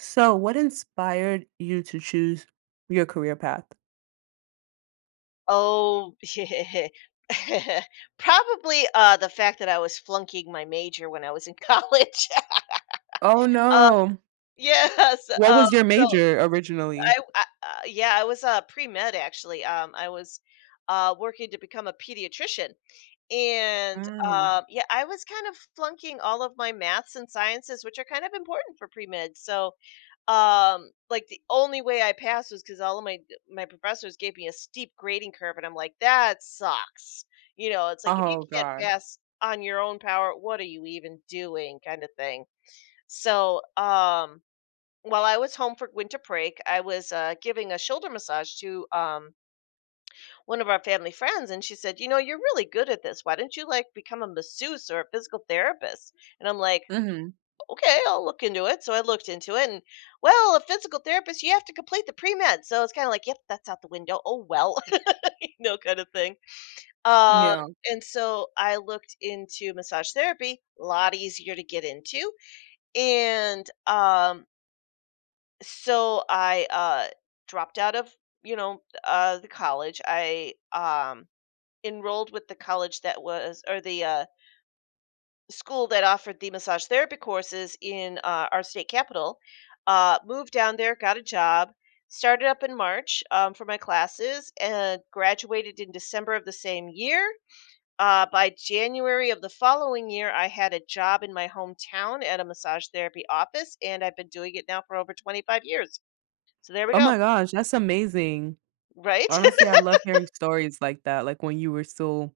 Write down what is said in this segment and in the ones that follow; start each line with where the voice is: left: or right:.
right: So, what inspired you to choose your career path?
left: Oh, probably, the fact that I was flunking my major when I was in college.
right: Oh,
left: Uh,
right: no.
left: yes,
right: What
left: uh,
right: was your
left: so
right: major originally?
left: I I uh, yeah, I was, pre-med actually, I was, working to become a pediatrician, and,
right: Mm.
left: yeah, I was kind of flunking all of my maths and sciences, which are kind of important for pre-med, so, like the only way I passed was because all of my professors gave me a steep grading curve, and I'm like, that sucks, you know? It's like, if you
right: Oh,
left: can't
right: God.
left: pass on your own power, what are you even doing, kind of thing. So while I was home for winter break, I was giving a shoulder massage to one of our family friends, and she said, you know, you're really good at this, why don't you like become a masseuse or a physical therapist? And I'm like,
right: Mhm.
left: okay, I'll look into it. So I looked into it, and well, a physical therapist, you have to complete the pre med. So it's kind of like, yep, that's out the window. Oh well, you know, kind of thing. Um,
right: Yeah.
left: and so I looked into massage therapy, a lot easier to get into. And so I dropped out of, you know, the college. I enrolled with the college that was, or the school that offered the massage therapy courses in our state capital. Moved down there, got a job, started up in March for my classes, and graduated in December of the same year. By January of the following year, I had a job in my hometown at a massage therapy office, and I've been doing it now for over 25 years. So there we
right: Oh
left: go.
right: my gosh, that's amazing.
left: Right?
right: Honestly, I love hearing stories like that, like, when you were still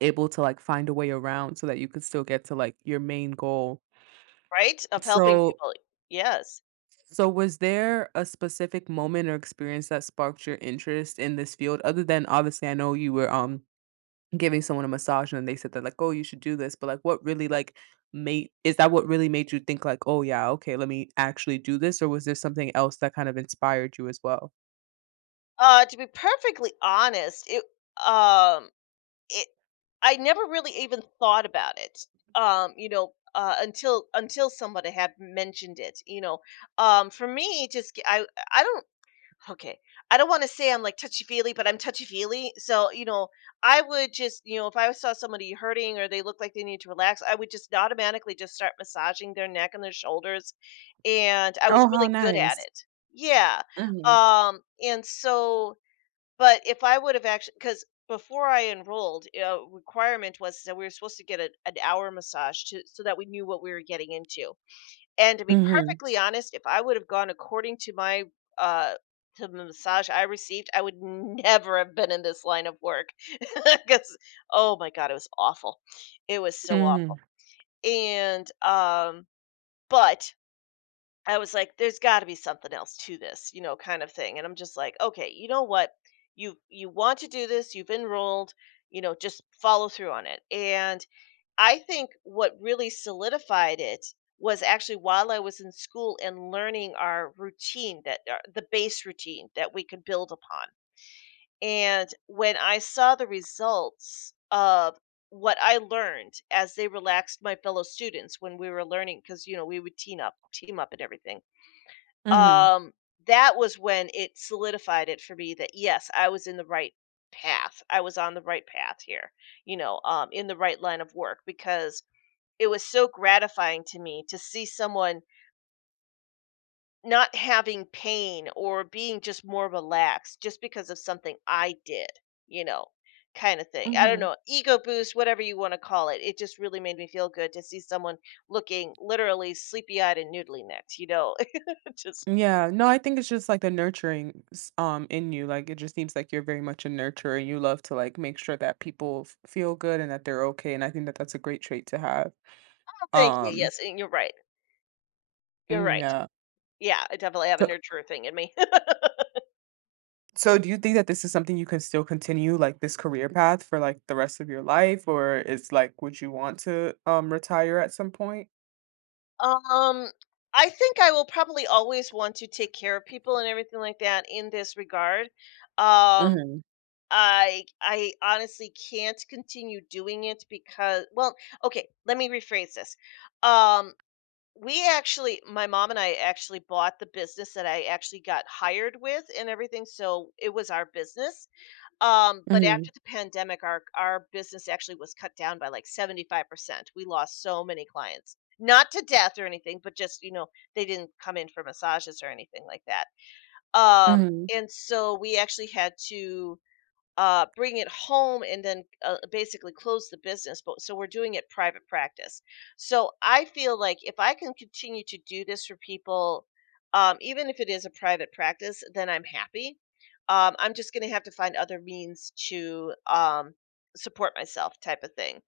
right: able to, like, find a way around so that you could still get to, like, your main goal.
left: Right? Of helping
right: So
left: people. Yes.
right: so was there a specific moment or experience that sparked your interest in this field other than obviously, I know you were, giving someone a massage and they said that like, oh, you should do this, but like, what really like made, is that what really made you think like, oh yeah, okay, let me actually do this, or was there something else that kind of inspired you as well?
left: To be perfectly honest, um It I never really even thought about it, you know, until somebody had mentioned it, you know. For me, just g- I don't okay. I don't want to say I'm like touchy feely, but I'm touchy feely. So you know, I would just, you know, if I saw somebody hurting or they look like they need to relax, I would just automatically just start massaging their neck and their shoulders, and I
right: Oh,
left: was
right: how
left: really good at
right: nice.
left: it. Yeah.
right: Hmm.
left: And so, but if I would have actually, because before I enrolled, requirement was that we were supposed to get a, an hour massage to, so that we knew what we were getting into. And to be
right: Mhm.
left: perfectly honest, if I would have gone according to my uh, to the massage I received, I would never have been in this line of work because oh my god, it was awful. It was so awful.
right: Mhm.
left: And but I was like, there's got to be something else to this, you know, kind of thing. And I'm just like, okay, you know what? You want to do this, you've enrolled, you know, just follow through on it. And I think what really solidified it was actually while I was in school and learning our routine that the base routine that we could build upon. And when I saw the results of what I learned as they relaxed my fellow students when we were learning, because you know we would team up, and everything,
right: Mhm.
left: um, that was when it solidified it for me that, yes, I was in the right path. I was on the right path here, you know, in the right line of work, because it was so gratifying to me to see someone not having pain or being just more relaxed just because of something I did, you know, kind of thing. I don't
right: Hmm.
left: know, ego boost, whatever you want to call it. It just really made me feel good to see someone looking literally sleepy eyed and noodly necked, you know. Just
right: Yeah, no, I think it's just like the nurturing in you. Like it just seems like you're very much a nurturer and you love to like make sure that people feel good and that they're okay. And I think that that's a great trait to have.
left: thank you.
right: Um,
left: Yes, and you're right. You're
right: mm,
left: right.
right: yeah.
left: Yeah, I definitely have a
right: so
left: nurturer thing in me.
right: So do you think that this is something you can still continue, like, this career path for, like, the rest of your life, or it's, like, would you want to, retire at some point?
left: um, I think I will probably always want to take care of people and everything like that in this regard. Um,
right: Mhm,
left: I honestly can't continue doing it because well, okay, let me rephrase this. Um, we actually, my mom and I actually bought the business that I actually got hired with and everything, so it was our business. But
right: mhm,
left: after the pandemic, our business actually was cut down by like 75%. We lost so many clients. Not to death or anything, but just, you know, they didn't come in for massages or anything like that. Um,
right: mhm.
left: and so we actually had to bring it home and then basically close the business. But so we're doing it private practice. So I feel like if I can continue to do this for people, even if it is a private practice, then I'm happy. I'm just going to have to find other means to support myself, type of thing.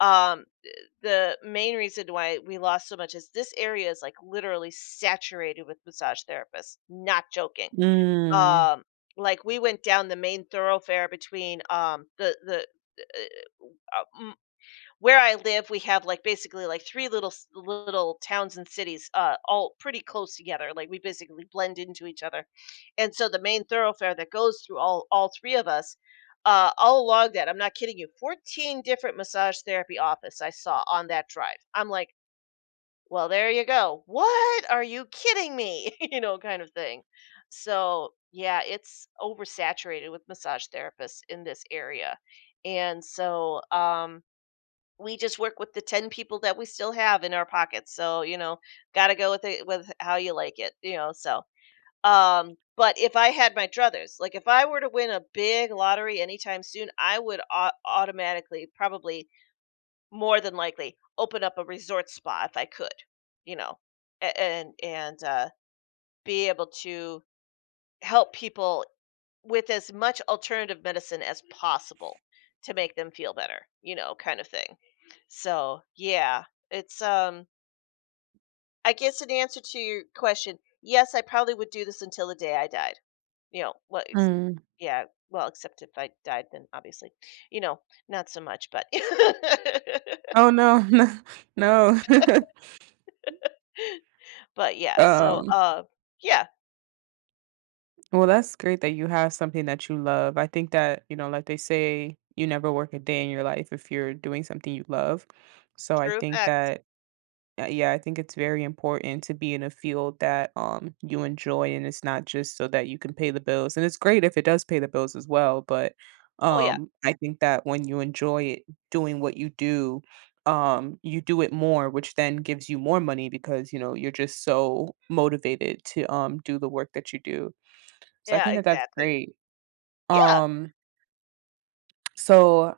left: Um, th- the main reason why we lost so much is this area is like literally saturated with massage therapists. Not joking.
right: Mm,
left: Um, like, we went down the main thoroughfare between, the uh, mm, where I live, we have, like, basically, like, 3 little s little towns and cities, all pretty close together, like, we basically blend into each other, and so the main thoroughfare that goes through all 3 of us, all along that, I'm not kidding you, 14 different massage therapy office I saw on that drive. I'm like, well, there you go. What? Are you kidding me? You know, kind of thing. So, yeah, it's oversaturated with massage therapists in this area. And so, we just work with the 10 people that we still have in our pockets. So, you know, got to go with it with how you like it, you know. So, but if I had my druthers, like if I were to win a big lottery anytime soon, I would automatically probably more than likely open up a resort spa if I could, you know, and and be able to help people with as much alternative medicine as possible to make them feel better, you know, kind of thing. So yeah, it's I guess in answer to your question, yes, I probably would do this until the day I died. You know, well, it's,
right: mm.
left: yeah, well, except if I died, then obviously, you know, not so much, but
right: Oh, no, no, no.
left: but yeah, so
right: Um,
left: yeah,
right: well, that's great that you have something that you love. I think that, you know, like they say, you never work a day in your life if you're doing something you love. So I
left: true
right: think
left: facts.
right: that, uh, yeah, I think it's very important to be in a field that you enjoy and it's not just so that you can pay the bills. And it's great if it does pay the bills as well, but
left: Oh yeah.
right: I think that when you enjoy it, doing what you do it more, which then gives you more money because, you know, you're just so motivated to do the work that you do. So I
left: Yeah,
right: think that that's
left: exactly.
right: great.
left: Yeah.
right: Um, so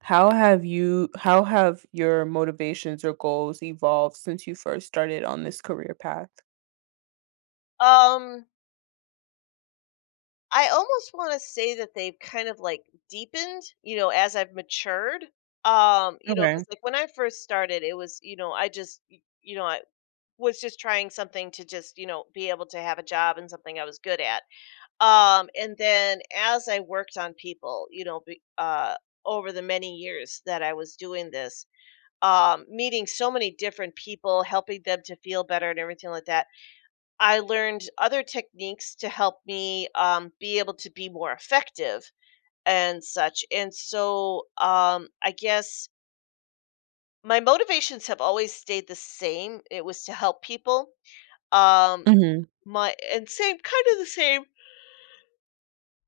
right: how have your motivations or goals evolved since you first started on this career path?
left: Um I almost want to say that they've kind of like deepened, you know, as I've matured. You know,
right: Okay.
left: cuz like when I first started, it was, you know, I was just trying something to just, you know, be able to have a job and something I was good at. And then as I worked on people, you know, over the many years that I was doing this, meeting so many different people, helping them to feel better and everything like that, I learned other techniques to help me be able to be more effective and such. And so I guess my motivations have always stayed the same. It was to help people. Um,
right: Mhm.
left: my and same kind of the same.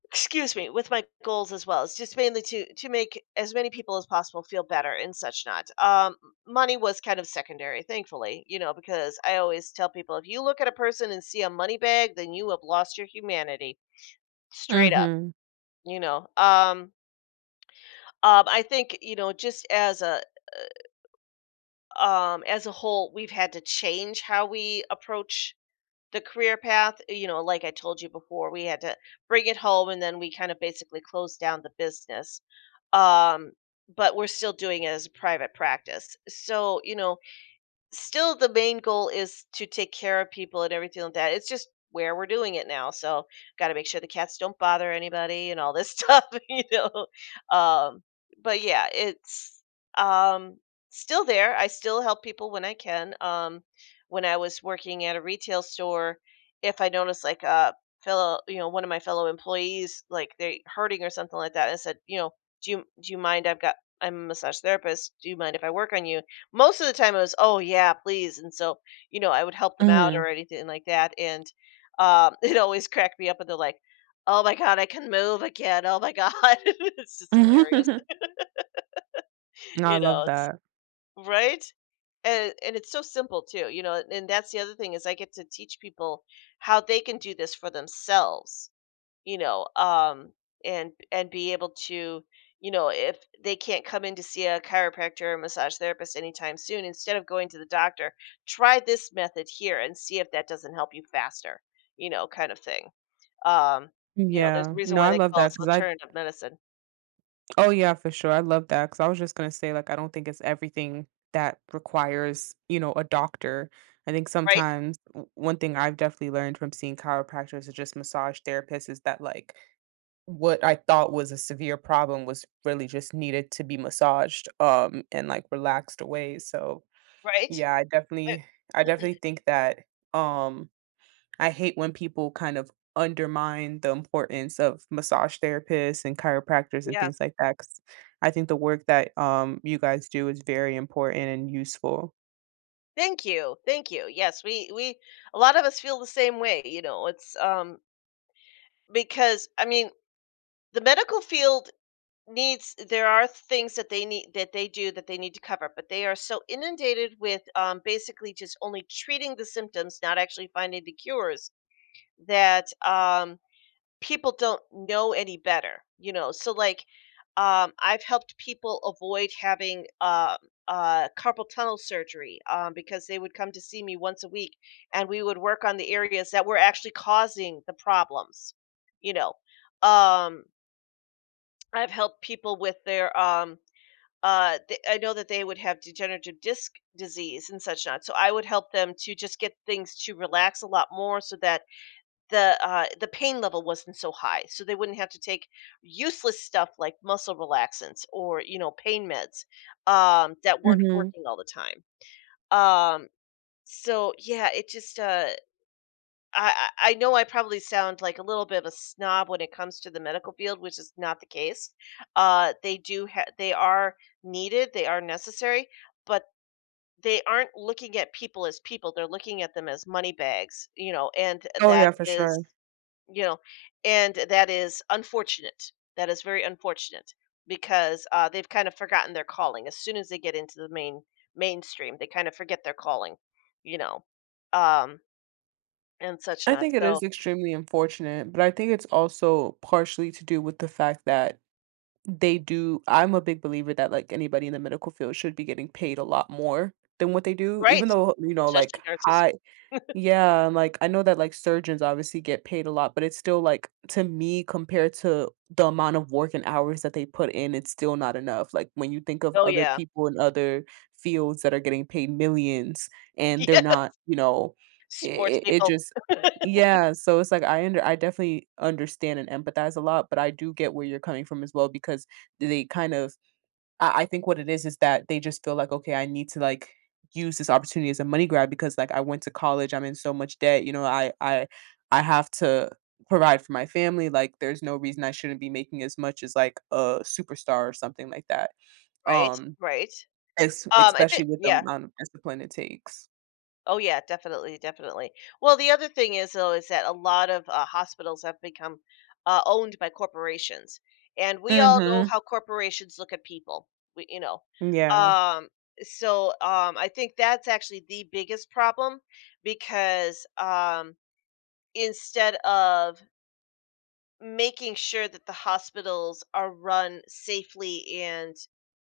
left: Excuse me, with my goals as well. It's just mainly to make as many people as possible feel better and such not. Money was kind of secondary, thankfully, you know, because I always tell people, if you look at a person and see a money bag, then you have lost your humanity. Straight up,
right: Mhm.
left: you know. I think, you know, just as a whole, we've had to change how we approach the career path. You know, like I told you before, we had to bring it home and then we kind of basically closed down the business. Um, but we're still doing it as a private practice. So, you know, still the main goal is to take care of people and everything like that. It's just where we're doing it now. So got to make sure the cats don't bother anybody and all this stuff, you know. Um, but yeah, it's um, still there. I still help people when I can. When I was working at a retail store, if I noticed like a fellow, you know, one of my fellow employees, like they hurting or something like that, I said, you know, do you mind? I've got, I'm a massage therapist. Do you mind if I work on you? Most of the time it was, "Oh, yeah, please," and so, I would help them out
right: Mhm.
left: or anything like that, it always cracked me up, and they're like, "Oh my god, I can move again, oh my god." It's just hilarious,
right: No, I
left: you
right: love
left: know, it's
right: that.
left: right? And it's so simple too, you know, and that's the other thing is I get to teach people how they can do this for themselves, you know, um, and be able to, you know, if they can't come in to see a chiropractor or massage therapist anytime soon, instead of going to the doctor, try this method here and see if that doesn't help you faster, you know, kind of thing. Um, you know, there's a
right: Yeah.
left: reason
right: No,
left: why
right: I
left: they
right: love
left: call
right: that
left: us
right: because I,
left: alternative medicine,
right: oh, yeah, for sure. I love that because I was just gonna say, like, I don't think it's everything that requires, you know, a doctor. I think
left: right?
right: sometimes one thing I've definitely learned from seeing chiropractors or just massage therapists is that, like, what I thought was a severe problem was really just needed to be massaged, and, like, relaxed away. So,
left: Right?
right: yeah, I
left: Uh,
right: definitely I definitely think that, um, I hate when people kind of undermine the importance of massage therapists and chiropractors and
left: yeah.
right: things like that 'cause I think the work that, you guys do is very important and useful.
left: Thank you. Thank you. Yes, we a lot of us feel the same way, you know. It's because I mean, the medical field needs, there are things that they need, that they do, that they need to cover, but they are so inundated with, basically, just only treating the symptoms, not actually finding the cures, that people don't know any better, you know, I've helped people avoid having carpal tunnel surgery, because they would come to see me once a week and we would work on the areas that were actually causing the problems, you know. um, I've helped people with their I know that they would have degenerative disc disease and such not. So I would help them to just get things to relax a lot more, so that the pain level wasn't so high, so they wouldn't have to take useless stuff like muscle relaxants or, you know, pain meds, that weren't
right: Mhm.
left: working all the time. Um, so yeah, it just uh, I, I I know I probably sound like a little bit of a snob when it comes to the medical field, which is not the case. They they are needed, they are necessary, but they aren't looking at people as people. They're looking at them as money bags, you know, and
right: Oh,
left: that
right: yeah, for
left: is,
right: sure.
left: you know, and that is unfortunate. That is very unfortunate because they've kind of forgotten their calling. As soon as they get into the mainstream, they kind of forget their calling, you know, um, and such
right: I
left: not
right: think it is
left: so.
right: extremely unfortunate, but I think it's also partially to do with the fact that they do. I'm a big believer that, like, anybody in the medical field should be getting paid a lot more than what they do,
left: Right.
right: even though, you know,
left: Especially
right: like,
left: nurses.
right: high. Yeah, and, like, I know that, like, surgeons obviously get paid a lot, but it's still, like, to me, compared to the amount of work and hours that they put in, it's still not enough. Like, when you think of
left: Oh,
right: other
left: yeah.
right: people in other fields that are getting paid millions, and they're
left: Yeah.
right: not, you know,
left: Sports
right: it
left: people.
right: just. Yeah, so it's like I under, I definitely understand and empathize a lot, but I do get where you're coming from as well because they kind of, I think what it is that they just feel like, okay, I need to like use this opportunity as a money grab because like I went to college, I'm in so much debt, you know, I have to provide for my family. Like there's no reason I shouldn't be making as much as like a superstar or something like that.
left: Right,
right: Um,
left: right.
right: es-
left: I think
right: especially with the
left: yeah.
right: amount of discipline it takes.
left: Oh, yeah, definitely, definitely. Well, the other thing is, though, is that a lot of, hospitals have become, owned by corporations, and we all know
right: Mhm.
left: how corporations look at people. We, you know?
right: Yeah.
left: Um, I think that's actually the biggest problem because, instead of making sure that the hospitals are run safely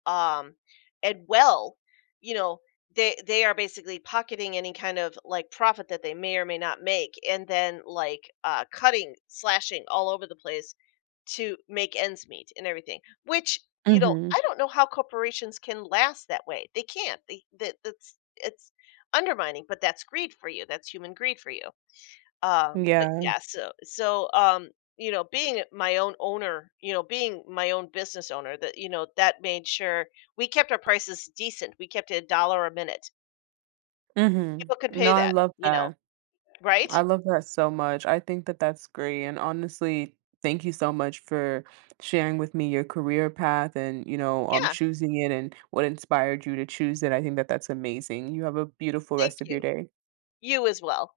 left: um and well, you know, they are basically pocketing any kind of like profit that they may or may not make, and then like cutting, slashing all over the place to make ends meet and everything, which, you know,
right: Mhm.
left: I don't know how corporations can last that way. They can't, they, that that's it's undermining, but that's greed for you, that's human greed for you. But
right: Yeah.
left: yeah, you know, being my own owner, you know, being my own business owner, that, you know, that made sure we kept our prices decent. We kept it a dollar a minute.
right: Mhm.
left: People could
right: No,
left: pay
right: I
left: that,
right: love
left: you know,
right: that. I
left: right?
right: love that so much. I think that that's great. And honestly, thank you so much for sharing with me your career path and, you know,
left: Yeah,
right: choosing it and what inspired you to choose it. I think that that's amazing. You have a beautiful
left: thank
right: rest of your
left: you.
right: day.
left: You as well.